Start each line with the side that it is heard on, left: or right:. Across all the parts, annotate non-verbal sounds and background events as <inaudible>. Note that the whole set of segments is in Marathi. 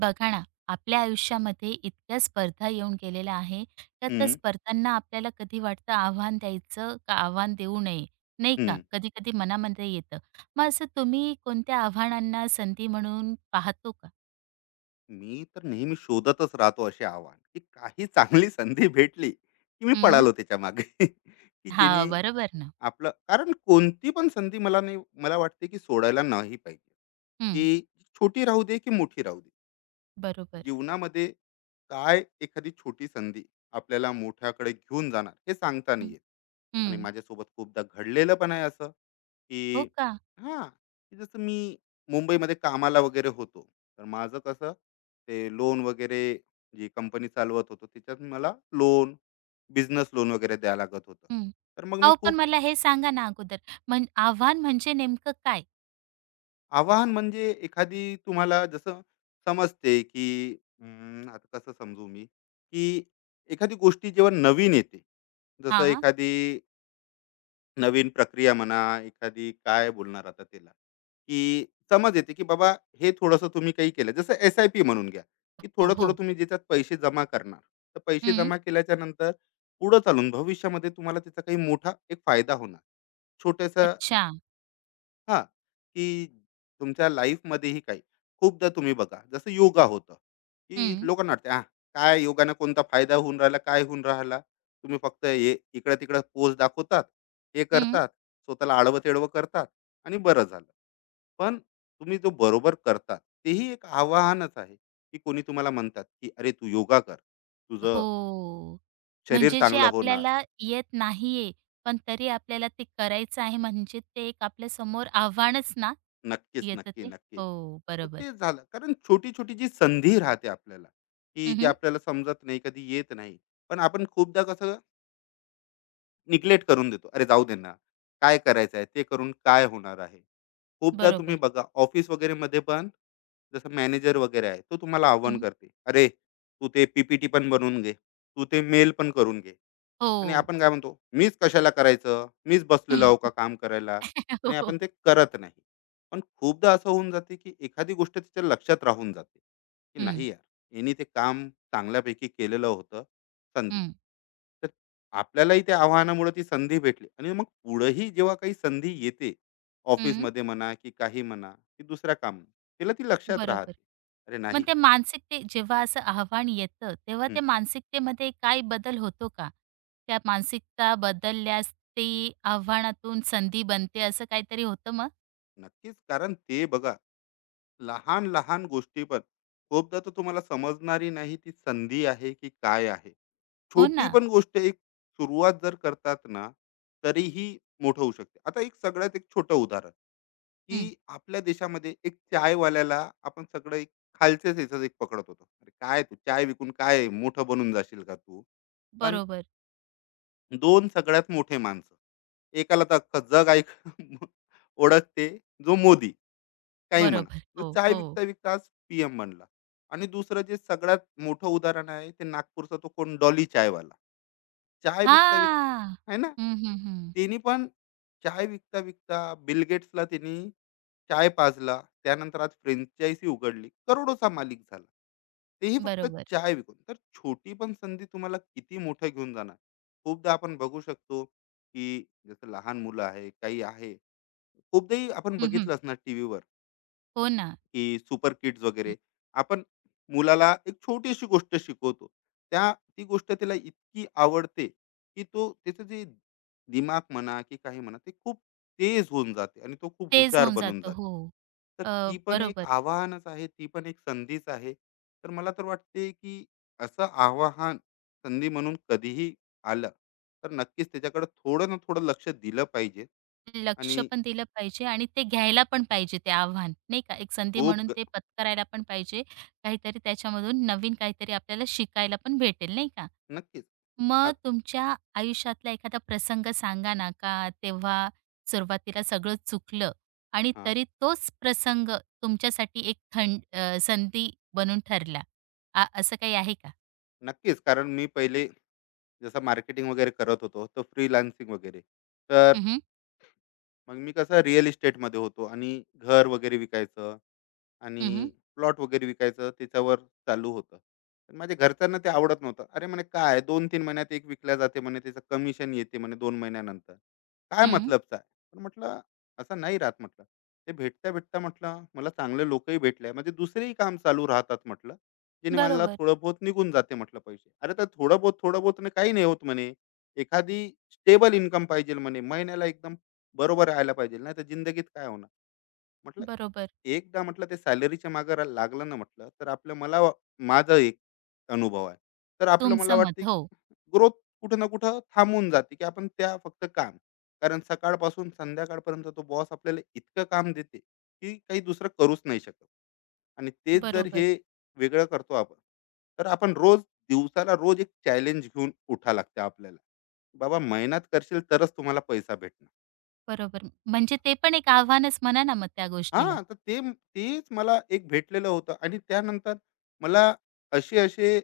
right: बघा ना, आपल्या आयुष्यामध्ये इतक्या स्पर्धा येऊन गेलेल्या आहे, का त्या
left: हं,
right: स्पर्धांना आपल्याला कधी वाटतं आव्हान द्यायचं का आव्हान देऊ नये, नाही का?
left: हं.
right: कधी-कधी मनामध्ये येतं. मग असं तुम्ही कोणत्या आव्हानांना संधी म्हणून पाहतो का?
left: मी तर नेहमी शोधतच राहतो असे आव्हान, की काही चांगली संधी भेटली, की मी
right: हं.
left: पळालो त्याच्यामागे. <laughs> की
right: हां,
left: जेणे
right: बरोबर ना.
left: आपलं कारण कोणती पण संधी मला नाही मला वाटते, की सोडायला नाही पाहिजे.
right: हं,
left: की छोटी राहू दे, की मोठी राहू दे.
right: बरोबर.
left: जीवनामध्ये काय एखादी छोटी संधी आपल्याला मोठ्याकडे घेऊन जाणार हे सांगता नाही
right: हं,
left: येत. आणि
right: हं.
left: माझ्यासोबत खूपदा घडलेलं पण आहे असं
right: हो
left: की
right: का?
left: हां की जसं मी मुंबईमध्ये कामाला वगैरे होतो, तर माझं कसं ते लोन वगैरे जी कंपनी चालवत होतो त्याच्यात मला लोन बिझनेस लोन वगैरे द्यायला लागत होतं.
right: हं.
left: तर मग मी
right: अहो, पण
left: खूप
right: मला हे सांगा ना अगोदर, म्हण आव्हान म्हणजे नेमकं काय?
left: आव्हान म्हणजे एखादी तुम्हाला जसं समजते, की आता कसं समजू मी, की एखादी गोष्टी जेव्हा नवीन येते, जसं
right: हां.
left: एखादी नवीन प्रक्रिया म्हणा, एखादी काय बोलणार आता त्याला, की समज येते, की बाबा हे थोडंसं तुम्ही काही केलं. जसं एस-आय-पी म्हणून घ्या, की
right: हो,
left: थोडं-थोडं
right: हो.
left: तुम्ही ज्याच्यात पैसे जमा करणार. तर पैसे
right: हं.
left: जमा केल्याच्यानंतर पुढं चालून भविष्यामध्ये तुम्हाला त्याचा काही मोठा एक फायदा होणार. छोट्यासा
right: अच्छा.
left: हां, की तुमच्या लाईफमध्येही काही. खूपदा तुम्ही बघा, जसं योगा होतं, की
right: हं,
left: लोकांना वाटते, "आह, काय योगाने कोणता फायदा होऊन राहिला, काय होऊन राहिला?" तुम्ही फक्त हे इकडं-तिकडं पोज दाखवतात, हे
right: हं.
left: करतात, स्वतःला आडवं-तेडवं करतात आणि बरं झालं. पण तुम्ही जो बरोबर करतात, तेही एक आव्हानच आहे, की कोणी तुम्हाला म्हणतात, की "अरे, तू योगा कर. तुझं
right: हो.
left: शरीर
right: म्हणजे जे
left: चांगलं होणार,
right: आपल्याला येत नाहीये, पण तरी आपल्याला ते करायचं आहे म्हणजे ते एक आपल्यासमोर आव्हानच ना,
left: नक्कीच,
right: येतं
left: नक्की,
right: ते.
left: नक्की.
right: हो,
left: तर
right: बरोबर.
left: तेच झालं. कारण छोटी-छोटी जी संधी राहते आपल्याला, की
right: हं,
left: जे
right: हं.
left: आपल्याला समजत नाही, कधी येत नाही. पण आपण खूपदा कसं निग्लेक्ट करून देतो. "अरे, जाऊ दे ना. काय करायचं आहे? ते करून काय होणार आहे?" खूपदा तुम्ही
right: बरोबर.
left: बघा ऑफिस वगैरेमध्ये पण जसं मॅनेजर वगैरे आहे, तो तुम्हाला आव्हान
right: हं.
left: करते. "अरे, तू ते पी पण बनवून घे. तू ते मेल पण करून घे." आणि
right: हो.
left: आपण काय म्हणतो, मीच कशाला करायचं, मीच बसलेलो आहो का
right: <laughs>
left: काम करायला आणि
right: हो.
left: आपण ते करत नाही. पण खूपदा असं होऊन जाते, की एखादी गोष्ट तिच्या लक्षात राहून जाते, की
right: हं,
left: नाही यार, हिने ते काम चांगल्यापैकी केलेलं होतं, संधी.
right: हं,
left: तर आपल्यालाही त्या आव्हानामुळे ती संधी भेटली आणि मग पुढेही जेव्हा काही संधी येते,
right: हं.
left: ऑफिसमध्ये म्हणा की काही म्हणा, की दुसऱ्या काम तिला ती लक्षात
right: बरोबर.
left: राहते. अरे
right: मग
left: नाही
right: ते मानसिकते जेव्हा असं आव्हान येतं, तेव्हा
left: हं,
right: ते मानसिकतेमध्ये काय बदल होतो का? त्या मानसिकता बदलल्यास ते आव्हानातून संधी बनते असं काहीतरी होतं मग?
left: नक्कीच कारण ते बघा लहान लहान गोष्टी पण खूपदा तर तुम्हाला समजणारी नाही ती संधी आहे की काय आहे
right: हो
left: छोटी
right: ना.
left: पण गोष्ट एक सुरुवात जर करतात ना तरीही मोठं होऊ शकते. आता एक सगळ्यात एक छोटं उदाहरण, की
right: हं.
left: आपल्या देशामध्ये एक चायवाल्याला आपण सगळं एक खालच्याच याच्यात एक पकडत होतो, अरे काय तू चाय विकून काय मोठं बनून जाशील का तू. पण
right: बरोबर.
left: दोन सगळ्यात मोठे माणसं, एकाला तर अख्खं जग ऐक <laughs> ओळखते, जो मोदी काही म्हणा,
right: बरोबर.
left: जो
right: हो,
left: चाय
right: हो.
left: विकता विकता आज पीएम बनला. आणि दुसरं जे सगळ्यात मोठं उदाहरण आहे ते नागपूरचा तो कोण डॉली चायवाला. चाय विकता विक
right: हां.
left: आहे ना,
right: हं, हं, हं.
left: त्यांनी पण चाय विकता विकता बिल गेट्सला त्यांनी चाय पाजला, त्यानंतर आज फ्रेंचायझी उघडली, करोडोचा मालिक झाला, तेही फक्त
right: बरोबर.
left: चाय विकून. तर छोटी पण संधी तुम्हाला किती मोठं घेऊन जाणार, खूपदा आपण बघू शकतो की जसं लहान मुलं आहे काही आहे, खूपदाही आपण
right: हं, हं.
left: बघितलं असणार टी व्हीवर,
right: हो ना.
left: की सुपर किड्स वगैरे. आपण मुलाला एक छोटीशी गोष्ट शिकवतो, त्या ती गोष्ट त्याला इतकी आवडते की तो त्याचं जे दिमाग म्हणा की काही म्हणा ते खूप तेज होऊन जाते आणि तो खूप
right: तेज
left: हुशार
right: होऊन
left: बनून
right: जातं.
left: जाते.
right: हो.
left: तर
right: अ,
left: ती पण एक
right: बरोबर.
left: आव्हानच आहे, ती पण एक संधीच आहे. तर मला तर वाटते की असं आव्हान संधी म्हणून कधीही आलं तर नक्कीच त्याच्याकडे थोडं ना थोडं लक्ष दिलं पाहिजे.
right: लक्ष
left: आणि
right: पण दिलं पाहिजे आणि ते घ्यायला पण पाहिजे ते आव्हान, नाही का? एक संधी
left: खूप
right: म्हणून
left: ग-
right: ते पत्करायला पण पाहिजे. काहीतरी त्याच्यामधून नवीन काहीतरी आपल्याला शिकायला पण भेटेल, नाही का?
left: नक्कीच
right: मग
left: आत-
right: तुमच्या आयुष्यातला एखादा प्रसंग सांगा ना, का तेव्हा सुरुवातीला सगळं चुकलं आणि
left: हा
right: तरी तोच प्रसंग तुमच्यासाठी एक थंड संधी बनून ठरला. आ असं काही आहे का?
left: नक्कीच. कारण मी पहिले जसं मार्केटिंग वगैरे करत होतो, तर फ्रीलान्सिंग वगैरे. तर
right: हं, हं.
left: मग मी कसं रिअल इस्टेटमध्ये होतो आणि घर वगैरे विकायचं, आणि
right: हं,
left: प्लॉट वगैरे विकायचं त्याच्यावर चालू होतं. पण माझ्या घरच्यांना ते आवडत नव्हतं, अरे म्हणे काय दोन तीन महिन्यात एक विकल्या जाते म्हणे त्याचं कमिशन येते म्हणे दोन महिन्यानंतर, काय मतलबचा आहे. पण म्हटलं असं नाही राहत म्हटलं, ते भेटता भेटता म्हटलं मला चांगले लोकही भेटले म्हणजे दुसरेही काम चालू राहतात म्हटलं, जेणे मला
right: बरोबर,
left: थोडं बहुत निघून जाते म्हटलं पैसे, अरे तर थोडं बहुत थोडं बहुत ने काही नाही होत म्हणे, एखादी स्टेबल इन्कम पाहिजे म्हणे महिन्याला एकदम बरोबर राहायला पाहिजे नाही तर जिंदगीत काय होणार म्हटलं.
right: बरोबर.
left: एकदा म्हटलं ते सॅलरीच्या मागे लागलं ना म्हटलं, तर आपलं माझा एक अनुभव आहे. तर आपलं
right: तुमचं
left: मला
right: मत.
left: वाटते
right: हो,
left: की ग्रोथ कुठं ना कुठं थांबून जाते, की आपण त्या फक्त काम, कारण सकाळपासून संध्याकाळपर्यंत तो बॉस आपल्याला इतकं काम देते की काही दुसरं करूच नाही शकत. आणि तेच जर हे
right: बरोबर.
left: वेगळं करतो आपण, तर आपण रोज दिवसाला रोज एक चॅलेंज घेऊन उठा लागते आपल्याला, बाबा मेहनत करशील तरच तुम्हाला पैसा भेटणार.
right: बरोबर. म्हणजे ते पण एक आव्हानच म्हणा ना मग त्या
left: हां,
right: गोष्टीला.
left: तर ते तेच मला एक भेटलेलं होतं. आणि त्यानंतर मला असे असे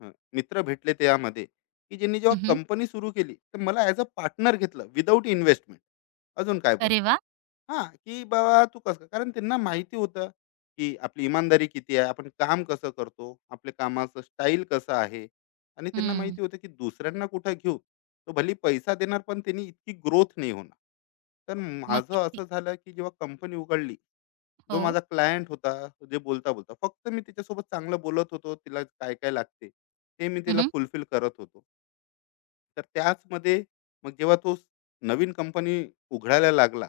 left: अ, मित्र भेटले त्यामध्ये, की ज्यांनी जेव्हा
right: हं,
left: कंपनी सुरू केली, तर मला ॲज अ पार्टनर घेतलं विदाऊट इन्व्हेस्टमेंट. अजून काय
right: अरे
left: बोलणार?
right: वा,
left: हां, की बाबा तू कसं, कारण त्यांना माहिती होतं, की आपली इमानदारी किती आहे, आपण काम कसं करतो, आपल्या कामाचं स्टाईल कसं आहे. आणि त्यांना
right: हं.
left: माहिती होतं, की दुसऱ्यांना कुठं घेऊ, तो भली पैसा देणार पण त्यांनी इतकी ग्रोथ नाही होणार. तर
right: मग
left: माझं
right: किती
left: असं झालं, की जेव्हा कंपनी उघडली, जो
right: हो.
left: माझा क्लायंट होता, जे बोलता-बोलता फक्त मी तिच्यासोबत चांगलं बोलत होतो, तिला काय-काय लागते, ते मी
right: हं,
left: तिला
right: हं.
left: फुलफिल करत होतो. तर त्याचमध्ये मग जेव्हा तो नवीन कंपनी उघडायला लागला,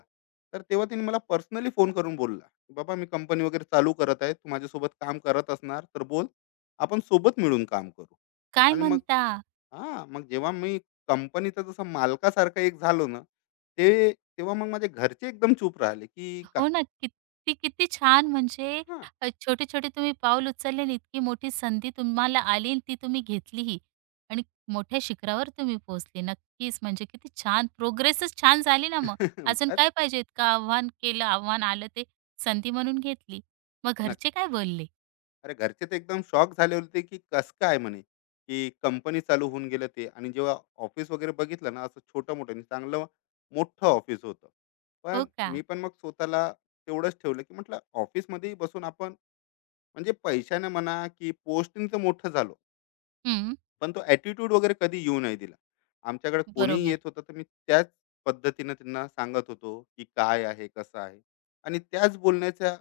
left: तर तेव्हा त्यांनी मला पर्सनली फोन करून बोलला, की "बाबा मी कंपनी वगैरे चालू करत आहे. तू माझ्यासोबत काम करत असणार तर बोल, आपण सोबत मिळून काम करू."
right: काय
left: आणि मग
right: म्हणता?
left: हां, मग जेव्हा मी कंपनीचा जसा मालकासारखा एक झालो ना, ते तेव्हा मग माझे घरचे एकदम चूप राहिले, की
right: हो
left: "काय?"
right: ना. किती, किती छान म्हणजे
left: हां.
right: छोटे-छोटे तुम्ही पाऊल उचलले आणि इतकी मोठी संधी तुम्हाला आली आणि ती तुम्ही घेतलीही आणि मोठ्या शिखरावर तुम्ही पोहोचले. नक्कीच म्हणजे किती छान प्रोग्रेसच छान झाली ना मग. अजून
left: <laughs>
right: काय पाहिजे इतकं आव्हान केलं, आव्हान आलं ते संधी म्हणून घेतली. मग घरचे काय बोलले?
left: अरे घरचे तर एकदम शॉक झाले होते की कसं काय म्हणे की कंपनी चालू होऊन गेलं ते. आणि जेव्हा ऑफिस वगैरे बघितलं ना असं छोटं मोठं आणि चांगलं मोठं ऑफिस होतं.
right: हो
left: पण
right: का?
left: मी पण मग स्वतःला तेवढंच ठेवलं की म्हटलं ऑफिसमध्येही बसून आपण, म्हणजे पैशाने म्हणा की पोस्टिंग मोठं झालो,
right: हं.
left: पण तो ॲटिट्यूड वगैरे कधी येऊ नाही दिला. आमच्याकडे कोणीही येत
right: बरोबर.
left: होतं तर मी त्याच पद्धतीनं त्यांना सांगत होतो की काय आहे कसं आहे. आणि त्याच बोलण्याच्या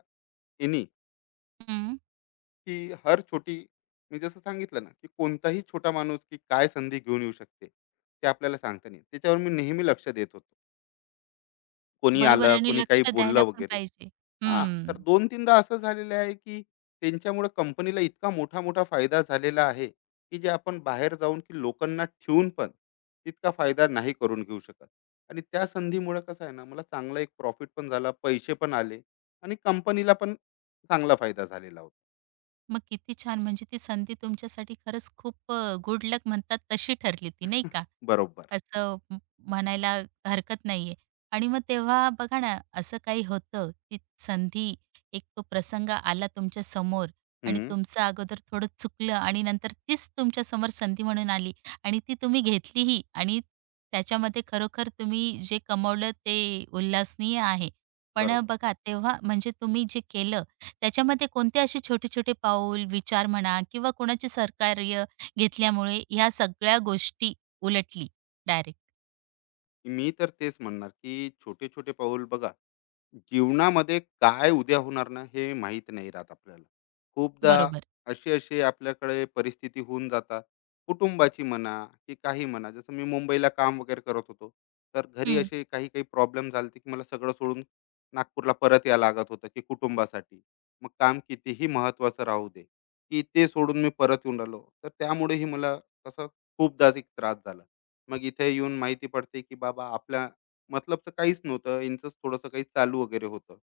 left: इनी,
right: हं.
left: की हर छोटी, मी जसं सांगितलं ना की कोणताही छोटा माणूस की काय संधी घेऊन येऊ शकते ते आपल्याला सांगता नाही येत. त्याच्यावर मी नेहमी लक्ष देत होतो, कोणी
right: बरोबर
left: आलं
right: आणि
left: कोणी
right: लक्ष
left: काही बोललं
right: द्यायला पण
left: वगैरे.
right: पाहिजे.
left: हा,
right: हं.
left: तर दोन तीनदा असं झालेलं आहे की त्यांच्यामुळे कंपनीला इतका मोठा मोठा फायदा झालेला आहे की जे आपण बाहेर जाऊन की लोकांना ठेवून पण तितका फायदा नाही करून घेऊ शकत. आणि त्या संधीमुळे कसं आहे ना, मला चांगला एक प्रॉफिट पण झाला, पैसे पण आले, आणि कंपनीला पण चांगला फायदा झालेला होता.
right: मग किती छान! म्हणजे ती संधी तुमच्यासाठी खरंच खूप गुड लक म्हणतात तशी ठरली ती नाही का?
left: बरोबर.
right: असं म म्हणायला हरकत नाहीये. आणि मग तेव्हा बघा ना, असं काही होतं, ती संधी, एक तो प्रसंग आला तुमच्या समोर आणि
left: हम्म.
right: तुमचं अगोदर थोडं चुकलं आणि नंतर तीच तुमच्यासमोर संधी म्हणून आली आणि ती तुम्ही घेतलीही आणि त्याच्यामध्ये खरोखर तुम्ही जे कमवलं ते उल्हासनीय आहे. पण
left: बरोबर.
right: बघा तेव्हा म्हणजे तुम्ही जे केलं त्याच्यामध्ये कोणते असे छोटे-छोटे पाऊल, विचार म्हणा किंवा कोणाचे सहकार्य घेतल्यामुळे ह्या सगळ्या गोष्टी उलटली डायरेक्ट.
left: मी तर तेच म्हणणार की छोटे छोटे पाऊल बघा, जीवनामध्ये काय उद्या होणार ना हे माहीत नाही राहत आपल्याला. खूपदा
right: बरोबर.
left: अशी अशी आपल्याकडे परिस्थिती होऊन जातात. कुटुंबाची म्हणा की काही म्हणा, जसं मी मुंबईला काम वगैरे करत होतो. तर घरी
right: हं,
left: असे काही काही प्रॉब्लेम झालते की मला सगळं सोडून नागपूरला परत यावं लागत होतं की कुटुंबासाठी. मग काम कितीही महत्त्वाचं राहू दे, की ते सोडून मी परत येऊन राहिलो. तर त्यामुळेही मला कसं खूपदा एक त्रास झाला. मग इथे येऊन माहिती पडते की बाबा आपल्या मतलबचं काहीच नव्हतं. यांचंच थोडंसं काही चालू वगैरे होतं.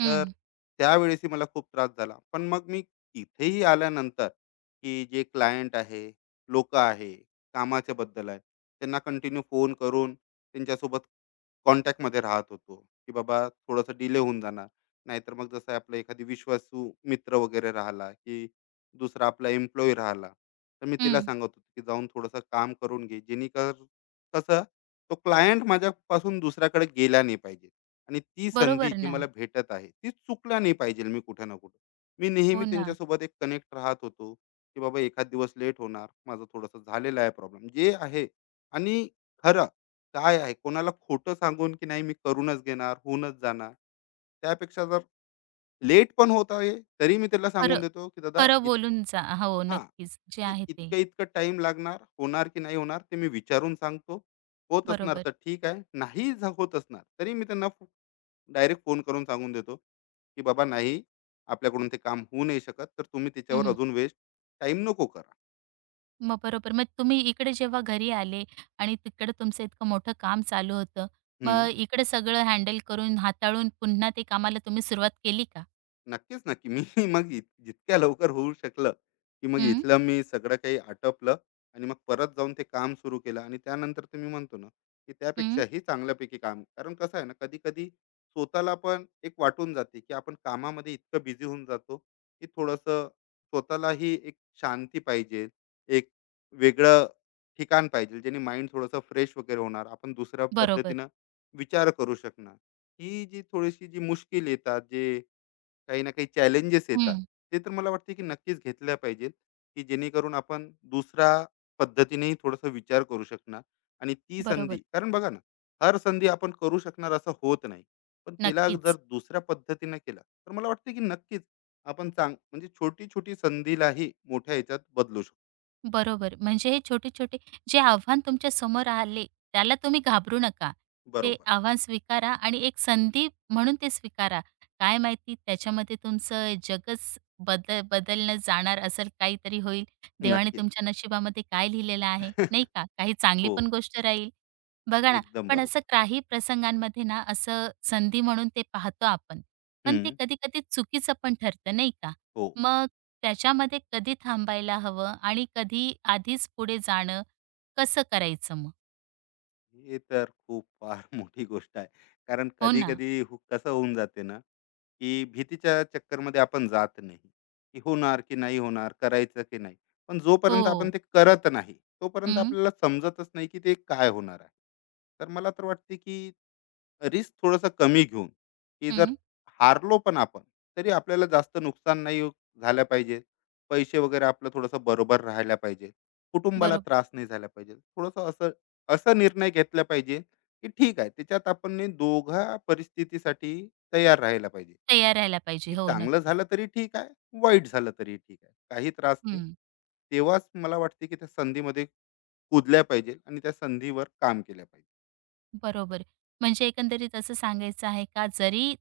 right: हं,
left: तर त्यावेळेसही मला खूप त्रास झाला. पण मग मी इथेही आल्यानंतर, की जे क्लायंट आहे, लोकं आहे, कामाच्याबद्दल आहे, त्यांना कंटिन्यू फोन करून त्यांच्यासोबत कॉन्टॅक्टमध्ये राहत होतो, की बाबा थोडंसं डिले होऊन जाणार. नाहीतर मग जसं आहे आपलं एखादी विश्वासू मित्र वगैरे राहिला, की दुसरा आपला एम्प्लॉयी राहिला, तर मी तिला
right: हं.
left: सांगत होतो, की जाऊन थोडंसं काम करून घे. जेणेकर कसं तो क्लायंट माझ्यापासून दुसऱ्याकडे गेला नाही पाहिजे, आणि ती संधी
right: बरोबर
left: जी
right: ना.
left: मला भेटत आहे ती चुकला नाही पाहिजे मी कुठं ना कुठं. मी नेहमी
right: हो ना.
left: त्यांच्यासोबत एक कनेक्ट राहत होतो की बाबा एखाद दिवस लेट होणार, माझं थोडंसं झालेलं आहे प्रॉब्लेम जे आहे. आणि खरं काय आहे, कोणाला खोटं सांगून की नाही मी करूनच घेणार होऊनच जाणार, त्यापेक्षा जर लेट पण होत आहे तरी मी त्याला सांगून
right: खरं
left: देतो की दादा
right: खरं बोलून जा. हो,
left: हां,
right: नक्कीच. जे
left: की
right: आहे ते.
left: इतकं, इतकं टाईम लागणार, होणार की नाही होणार ते मी विचारून सांगतो. होत असणार
right: बरोबर.
left: तर ठीक आहे, नाही झ होत असणार तरी मी त्यांना डायरेक्ट फोन करून सांगून देतो, की "बाबा नाही, आपल्याकडून ते काम होऊ नाही शकत, तर तुम्ही
right: हं,
left: त्याच्यावर
right: हं.
left: अजून वेस्ट टाइम नको करा."
right: मग बरोबर. मग तुम्ही इकडे जेव्हा घरी आले आणि तिकडे तुमचं इतकं मोठं काम चालू होतं.
left: हं.
right: मग इकडे सगळं हँडल करून, हाताळून पुन्हा ते कामाला तुम्ही सुरुवात केली का?
left: नक्कीच, नक्की. मी <laughs> मग जितक्या लवकर होऊ शकलं, की मग
right: हं,
left: इथलं मी सगळं काही आटपलं आणि मग परत जाऊन ते काम सुरू केलं. आणि त्यानंतर तर मी म्हणतो ना, की
right: हं.
left: त्यापेक्षाही चांगल्यापैकी काम, कारण कसं आहे ना, कधी-कधी स्वतःला पण एक वाटून जाते, की आपण कामामध्ये इतकं बिझी होऊन जातो, की थोडंसं स्वतःलाही एक शांती पाहिजे, एक वेगळं ठिकाण पाहिजे, ज्याने माइंड थोडंसं फ्रेश वगैरे होणार. आपण दुसऱ्या
right: बरोबर.
left: पद्धतीनं विचार करू शकणार. ही जी थोडीशी जी मुश्किल येतात, जे काही ना काही चॅलेंजेस येतात,
right: हं,
left: ते तर मला वाटते की नक्कीच घेतल्या पाहिजेत, की जेणेकरून आपण दुसऱ्या पद्धतीनेही थोडासा विचार करू शकणार. आणि ती संधी,
right: बरोबर.
left: कारण बघा ना, हर संधी आपण करू शकणार असं होत नाही, पण तिला जर
right: नक्कीच.
left: दुसऱ्या पद्धतीने केला तर मला वाटते की नक्कीच आपण चांग म्हणजे छोटी छोटी संधीलाही मोठ्या ह्याच्यात बदलू शकतो.
right: बरोबर. म्हणजे हे छोटे-छोटे जे आव्हान तुमच्या समोर आले, त्याला तुम्ही घाबरू नका. ते
left: बरोबर.
right: आव्हान स्वीकारा आणि एक संधी म्हणून ते स्वीकारा. काय माहिती त्याच्यामध्ये तुमचं जगच बदलणं जाणार असेल काहीतरी होईल. देवाने
left: नक्कीच.
right: तुमच्या नशिबामध्ये काय लिहिलेलं आहे, नाही
left: <laughs>
right: का? काही चांगली
left: हो.
right: पण गोष्ट राहील. बघा ना,
left: एकदम
right: पण
left: बरोबर.
right: असं काही प्रसंगांमध्ये ना, असं संधी म्हणून ते पाहतो आपण. पण ते
left: हम्म.
right: कधी-कधी चुकीचं पण ठरतं, नाही का?
left: हो.
right: मग त्याच्यामध्ये कधी थांबायला हवं आणि कधी आधीच पुढे जाणं कसं करायचं मग?
left: हे तर खूप फार <laughs> मोठी गोष्ट आहे. कारण
right: हो ना.
left: कधी-कधी कसं होऊन जाते ना, की भीतीच्या चक्करमध्ये आपण जात नाही, की होणार की नाही होणार, करायचं की नाही. पण जोपर्यंत आपण
right: हो.
left: ते करत नाही, तोपर्यंत
right: हं,
left: आपल्याला समजतच नाही की ते काय होणार आहे. तर मला तर वाटते की रिस्क थोडासा कमी घेऊन, की जर
right: हं.
left: हारलो पण आपण तरी आपल्याला जास्त नुकसान नाही झालं पाहिजे, पैसे वगैरे आपलं थोडंसं बरोबर राहायला पाहिजे, कुटुंबाला
right: बरोबर.
left: त्रास नाही झाला पाहिजे, थोडंसं असं असा निर्णय घेतला पाहिजे, की ठीक आहे त्याच्यात आपण नी दोघा परिस्थितीसाठी तयार राहायला पाहिजे.
right: तयार राहायला पाहिजे.
left: की
right: हो,
left: चांगलं
right: नक्कीच.
left: झालं तरी ठीक आहे, वाईट झालं तरी ठीक आहे, काही त्रास नाही.
right: हं.
left: तेव्हाच मला वाटते की त्या संधीमध्ये कुदल्या पाहिजे आणि त्या संधीवर काम केल्या पाहिजे.
right: बरोबर. म्हणजे एकंदरीत असं सांगायचं आहे का जरी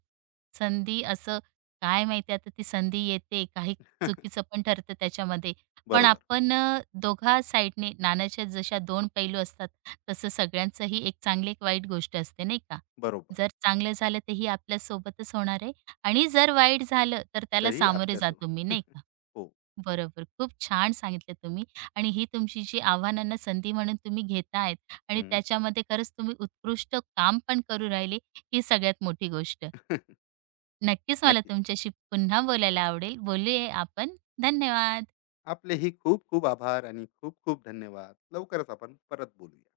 right: संधी असं काय माहिती आता ती संधी येते, काही चुकीचं
left: <laughs>
right: पण ठरतं त्याच्यामध्ये. पण
left: बरोबर.
right: आपण दोघा साईडने नाण्याच्या जशा दोन पैलू असतात, तसं सगळ्यांचंही एक चांगली एक वाईट गोष्ट असते नाही का?
left: बरोबर.
right: जर चांगलं झालं तर ही आपल्यासोबतच होणार आहे आणि जर वाईट झालं तर त्याला
left: तरी
right: सामोरे जा तुम्ही
left: आपल्यासोबत.
right: नाही
left: <laughs>
right: का?
left: हो.
right: बरोबर. खूप छान सांगितलं तुम्ही आणि ही तुमची जी आव्हानांना संधी म्हणून तुम्ही घेताय आणि
left: हम्म.
right: त्याच्यामध्ये खरंच तुम्ही उत्कृष्ट काम पण करू राहिले, ही सगळ्यात मोठी गोष्ट.
left: <laughs>
right: नक्कीच मला
left: नक्कीच.
right: तुमच्याशी पुन्हा बोलायला आवडेल. बोलूया आपण. धन्यवाद.
left: आपलेही खूप खूप आभार आणि खूप खूप धन्यवाद. लवकरच आपण परत बोलूया.